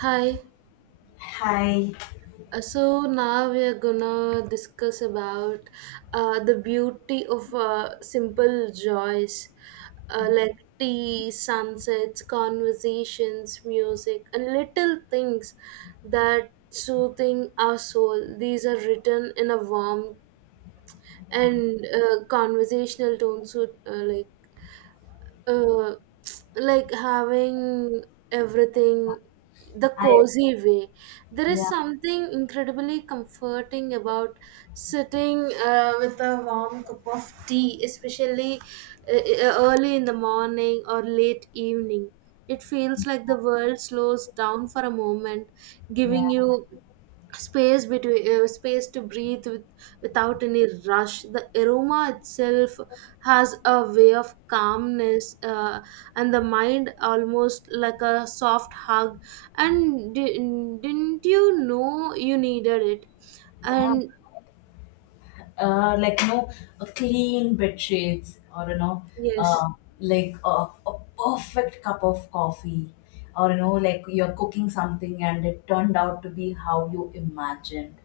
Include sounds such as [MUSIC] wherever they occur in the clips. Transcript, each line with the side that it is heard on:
right: Hi.
left: Hi,
right: So now we are gonna discuss about the beauty of simple joys like tea, sunsets, conversations, music, and little things that soothing our soul. These are written in a warm and conversational tone, so uh, like having everything the
left: I
right: cozy way. There is
left: yeah
right: something incredibly comforting about sitting with a warm cup of tea, especially early in the morning or late evening. It feels like the world slows down for a moment, giving
left: yeah
right: you space to breathe without any rush. The aroma itself has a way of calmness and the mind, almost like a soft hug, and didn't you know you needed it.
left: yeah.
right: And
left: Uh, like you know, a clean bed sheets,
right: yes,
left: uh, like a perfect cup of coffee, or like you're cooking something and it turned out to be how you imagined.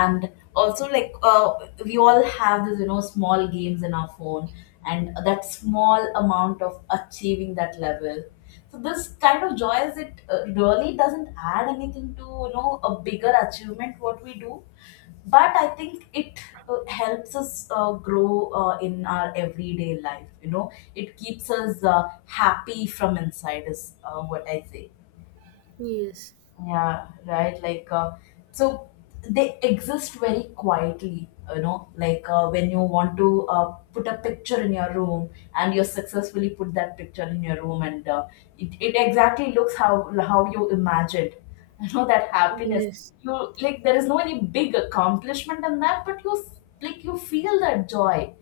left: And also like we all have this small games in our phone and that small amount of achieving that level. So this kind of joy, is it really doesn't add anything to, a bigger achievement what we do. But I think it helps us grow in our everyday life. It keeps us happy from inside is what I say.
right: yes,
left: Yeah, right. So they exist very quietly, when you want to put a picture in your room and you successfully put that picture in your room and it exactly looks how you imagined, [LAUGHS] you know, that happiness.
right: yes.
left: You like, there is no any big accomplishment in that, but like, you feel that joy,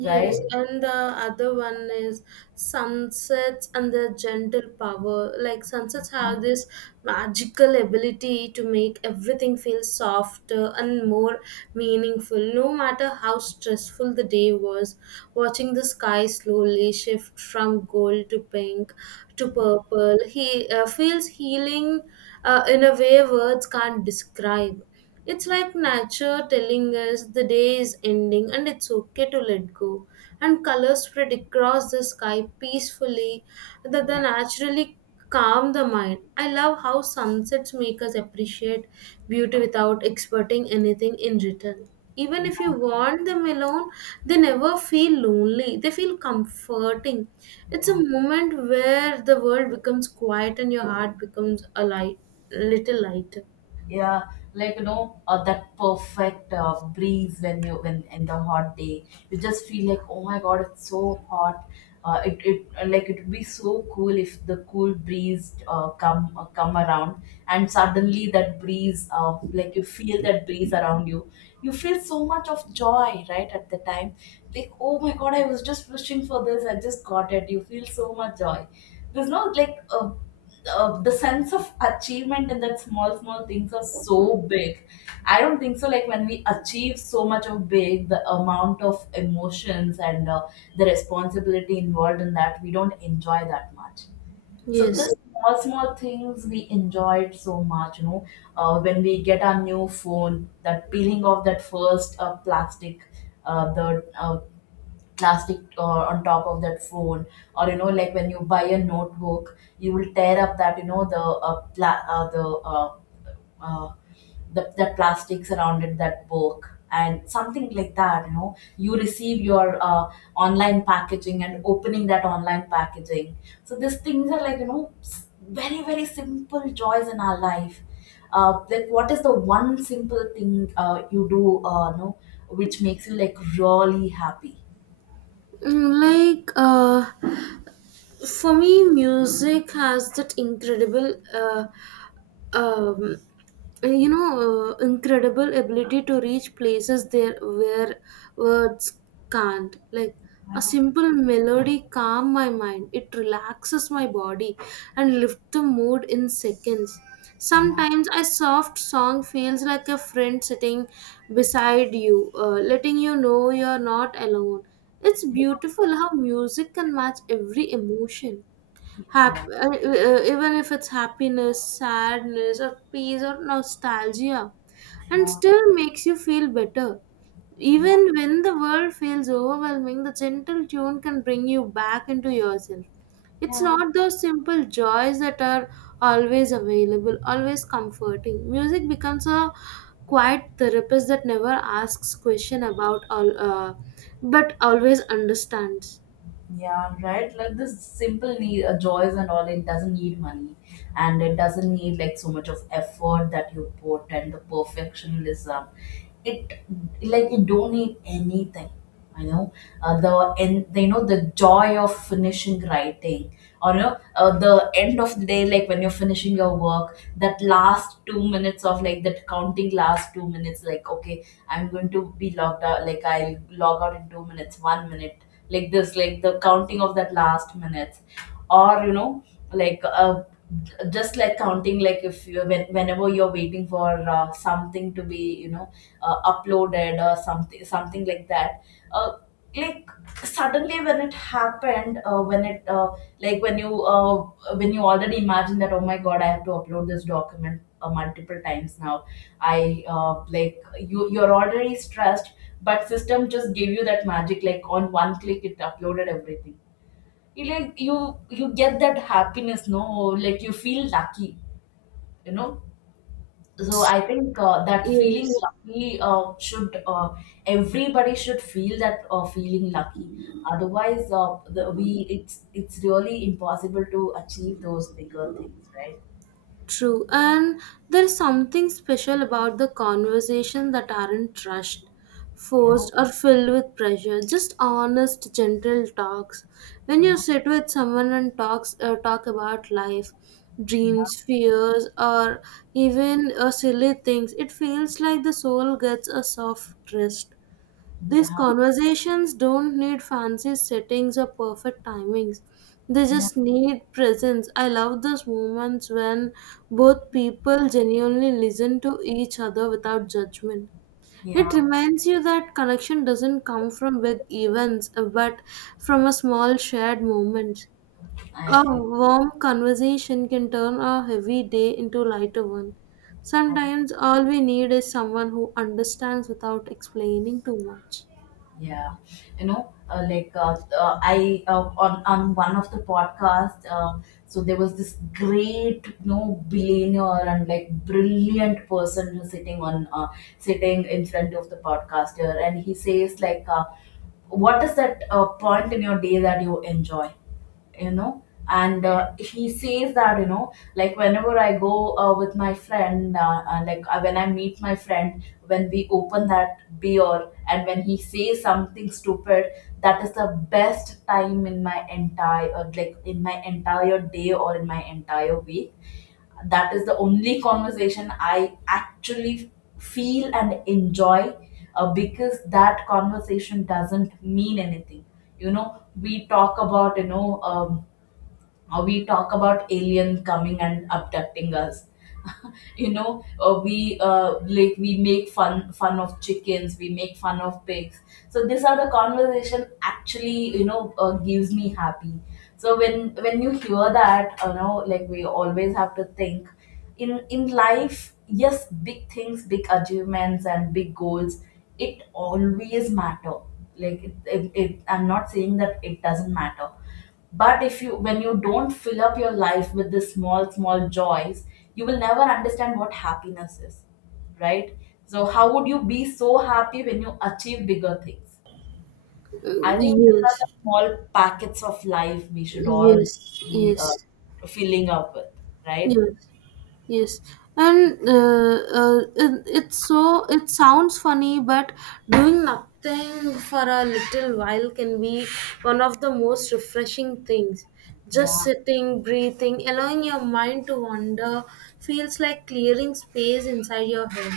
left: right?
right: and the other one is sunsets and their gentle power. Like sunsets have
left: Um,
right: this magical ability to make everything feel softer and more meaningful, no matter how stressful the day was. Watching the sky slowly shift from gold to pink to purple, he feels healing in a way words can't describe. It's like nature telling us the day is ending and it's okay to let go. And colors spread across the sky peacefully that they
left: yeah,
right: naturally calm the mind. I love how sunsets make us appreciate beauty without expecting anything in return. Even if you want them alone, they never feel lonely. They feel comforting. It's
left: yeah.
right: a moment where the world becomes quiet and your heart becomes a little lighter.
left: Yeah. That perfect breeze when you when in the hot day you just feel like, oh my god, it's so hot. It, it like it would be so cool if the cool breeze come around, and suddenly that breeze, like you feel that breeze around you. You feel so much of joy right at the time, like, oh my god, I was just wishing for this, I just got it. You feel so much joy. There's no like a the sense of achievement in that. Small small things are so big. I don't think so, like when we achieve so much of big, the amount of emotions and the responsibility involved in that, we don't enjoy that much. So this
right: Yes.
left: small small things we enjoyed so much, when we get our new phone, that peeling off that first plastic, the plastic on top of that phone. Or you know, like when you buy a notebook, you will tear up that, you know, the pla- uh, uh, the plastic surrounded that book. And something like that, you know, you receive your online packaging and opening that online packaging. So these things are like, you know, very very simple joys in our life. Like, what is the one simple thing you do, you know, which makes you like really happy?
right: Like for me, music has that um, you know, incredible ability to reach places there where words can't. Like a simple melody calm my mind. It relaxes my body and lift the mood in seconds. Sometimes a soft song feels like a friend sitting beside you, letting you know you're not alone. It's beautiful how music can match every emotion.
left: Iya,
right: Even if it's happiness, sadness, or peace, or nostalgia, and
left: ya,
right: still makes you feel better.
left: ya,
right: Even when the world feels overwhelming, the gentle tune can bring you back into yourself. It's
left: iya.
right: not those simple joys that are always available, always comforting. Music becomes a quiet therapist that never asks question about all, but always understands.
left: Yeah, right. Like, this simple need joys and all, it doesn't need money, and it doesn't need like so much of effort that you put and the perfectionism. It, like you don't need anything. You know, the and you know, the joy of finishing writing, or you know, the end of the day, like when you're finishing your work, that last 2 minutes of like that counting last 2 minutes, like, okay, I'm going to be logged out, like I'll log out in 2 minutes, 1 minute. Like this, like the counting of that last minutes. Or you know, like uh, just like counting, like if whenever you're waiting for something to be, you know, uploaded or something something like that. Uh, like suddenly when it happened when it like when you already imagine that, oh my god, I have to upload this document multiple times now. I like you're already stressed, but system just gave you that magic, like on one click, it uploaded everything. You like you get that happiness, no? Like you feel lucky, you know. So I think that feeling
right: Yes.
left: lucky should everybody should feel that feeling lucky. Otherwise, the, we it's really impossible to achieve those bigger things, right?
right: True, and there's something special about the conversation that aren't rushed,
left: Yeah,
right: forced, or filled with pressure. Just honest, gentle talks. When you sit with someone and talk about life, dreams,
left: yeah,
right: fears, or even silly things, it feels like the soul gets a soft rest.
left: yeah,
right: These
left: yeah,
right: conversations don't need fancy settings or perfect timings. They
left: yeah.
right: just need presence. I love those moments when both people genuinely listen to each other without judgment. It
left: Yeah.
right: reminds you that connection doesn't come from big events, but from a small shared moment.
left: I
right: A
left: agree.
right: warm conversation can turn a heavy day into a lighter one.
left: I
right: Sometimes all we need is someone who understands without explaining too much.
left: Yeah, you know, like I on one of the podcasts, so there was this great, you know, billionaire and like brilliant person who's sitting on sitting in front of the podcaster, and he says like, "What is that point in your day that you enjoy?" You know, and he says that, you know, like whenever I go with my friend like when I meet my friend, when we open that beer and when he says something stupid, that is the best time in my entire like in my entire day or in my entire week. That is the only conversation I actually feel and enjoy, because that conversation doesn't mean anything. You know, we talk about, you know, we talk about aliens coming and abducting us, you know. We like we make fun fun of chickens, we make fun of pigs. So these are the conversation actually, you know, gives me happy. So when you hear that, you know, like, we always have to think, in life, yes, big things, big achievements and big goals, it always matter. Like it, I'm not saying that it doesn't matter, but if you, when you don't fill up your life with the small small joys, you will never understand what happiness is, right? So how would you be so happy when you achieve bigger things? I think these are
right: Yes,
left: the small packets of life we should all
right: yes,
left: be
right: yes,
left: filling up with, right?
right: yes, yes. And it, it's so it sounds funny, but doing nothing for a little while can be one of the most refreshing things. Just
left: Yeah
right: sitting, breathing, allowing your mind to wander feels like clearing space inside your head.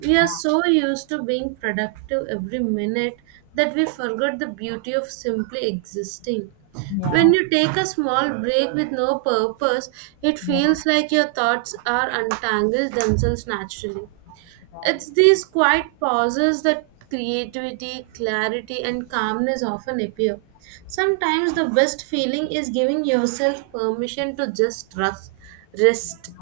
right: We are
left: yeah
right: so used to being productive every minute that we forget the beauty of simply existing.
left: yeah
right: When you take a small break with no purpose, it
left: yeah
right: feels like your thoughts are untangled themselves naturally.
left: right
right: It's these quiet pauses that creativity, clarity, and calmness often appear. Sometimes the best feeling is giving yourself permission to just rest,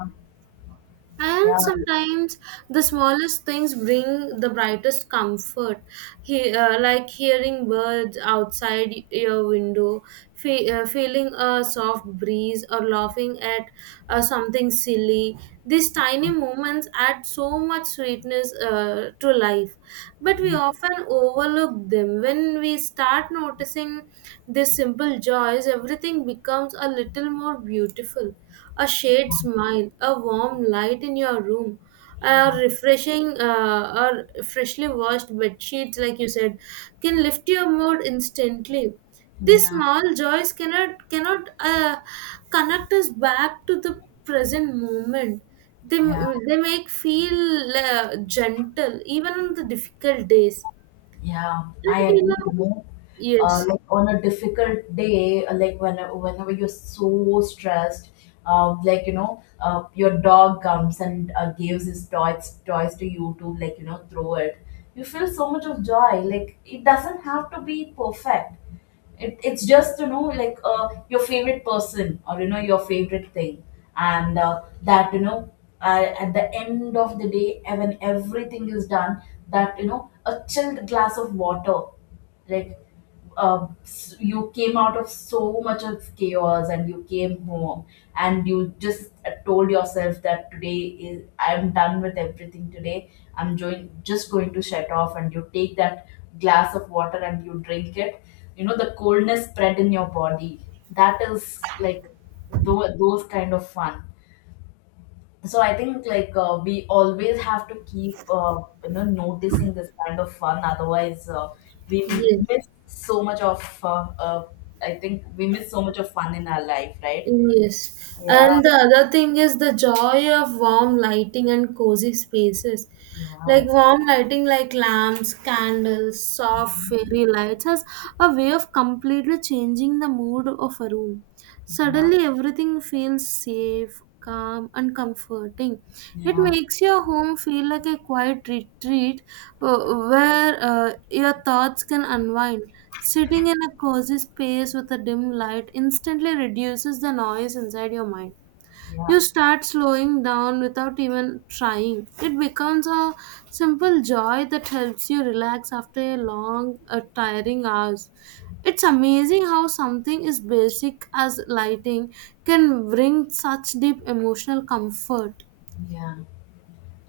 left: yeah
right: and sometimes the smallest things bring the brightest comfort. Like hearing birds outside your window, feeling a soft breeze, or laughing at something silly. These tiny moments add so much sweetness to life. But we
left: yeah
right: often overlook them. When we start noticing these simple joys, everything becomes a little more beautiful: a shared smile, a warm light in your room, a
left: yeah
right: refreshing or freshly washed bed sheets, like you said, can lift your mood instantly. These
left: yeah,
right: small joys cannot connect us back to the present moment. They
left: yeah.
right: they make feel gentle even on the difficult days.
left: Yeah,
right: And
left: I
right: you
left: agree.
right: know,
left: You know,
right: yes,
left: like on a difficult day, like whenever you're so stressed, your dog comes and gives his toys to you to, like, you know, throw it. You feel so much of joy. Like it doesn't have to be perfect, it's just, you know, like your favorite person or, you know, your favorite thing. And that you know at the end of the day, when everything is done, that, you know, a chilled glass of water. Like, you came out of so much of chaos and you came home, and you just told yourself that today is I'm done with everything today, I'm just going to shut off, and you take that glass of water and you drink it. You know, the coldness spread in your body. That is like those kind of fun. So I think like we always have to keep you know noticing this kind of fun. Otherwise we
right: yes.
left: miss so much of I think we miss so much of fun in our life, right?
right: Yes.
left: yeah
right: And the other thing is the joy of warm lighting and cozy spaces.
left: yeah
right: Like warm lighting, like lamps, candles, soft fairy lights, has a way of completely changing the mood of a room.
left: yeah
right: Suddenly, everything feels safe, calm, and comforting. It
left: yeah
right: makes your home feel like a quiet retreat, where your thoughts can unwind. Sitting in a cozy space with a dim light instantly reduces the noise inside your mind. You
left: yeah
right: start slowing down without even trying. It becomes a simple joy that helps you relax after a long, tiring hours. It's amazing how something as basic as lighting can bring such deep emotional comfort.
left: yeah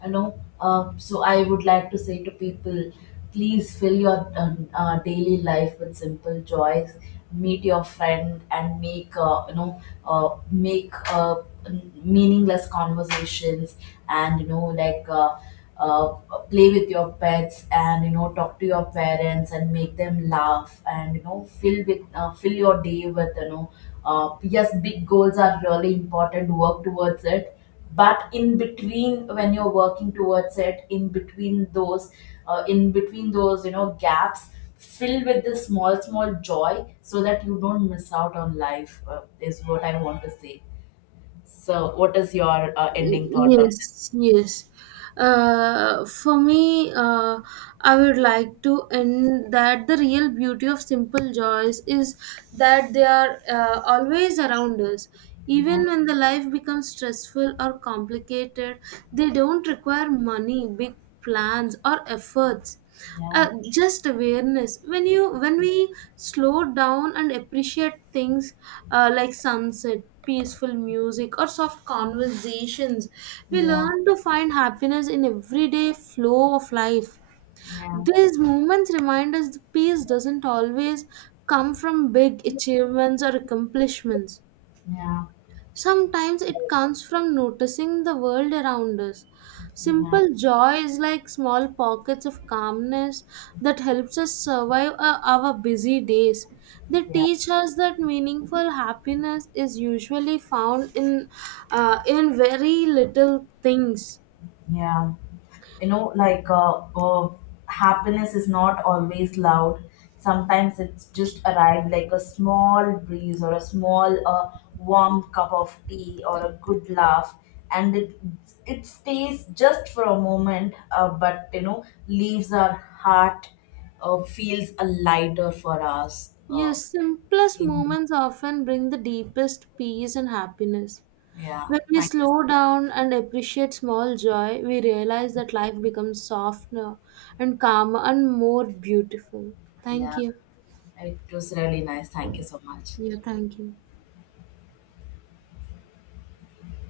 left: You know, so I would like to say to people, please fill your daily life with simple joys. Meet your friend and make, you know, make meaningless conversations. And you know, uh, play with your pets, and you know, talk to your parents and make them laugh. And you know, fill with fill your day with, you know, yes, big goals are really important, work towards it. But in between, when you're working towards it, in between those in between those, you know, gaps, fill with this small small joy, so that you don't miss out on life, is what I want to say. So what is your ending thought on that?
right: Yes, yes. For me, I would like to end that the real beauty of simple joys is that they are always around us.
left: yeah
right: Even when the life becomes stressful or complicated, they don't require money, big plans, or efforts,
left: yeah
right: just awareness. When we slow down and appreciate things like sunset, peaceful music, or soft conversations, we
left: yeah
right: learn to find happiness in everyday flow of life.
left: yeah
right: These moments remind us that peace doesn't always come from big achievements or accomplishments.
left: yeah
right: Sometimes it comes from noticing the world around us.
left: yeah
right: Simple joy is like small pockets of calmness that helps us survive our busy days. They
left: yeah,
right: teach us that meaningful happiness is usually found in very little things.
left: yeah. You know, happiness is not always loud. Sometimes it's just arrived like a small breeze or a small warm cup of tea or a good laugh. And it stays just for a moment, but you know, leaves our heart feels a lighter for us
right: Yes, simplest
left: in,
right: moments often bring the deepest peace and happiness.
left: yeah.
right: When we
left: Thank you.
right: slow down and appreciate small joy, we realize that life becomes softer and calmer and more beautiful. Thank
left: Yeah,
right: you.
left: it was really nice, thank you so much.
right: Yeah, thank you.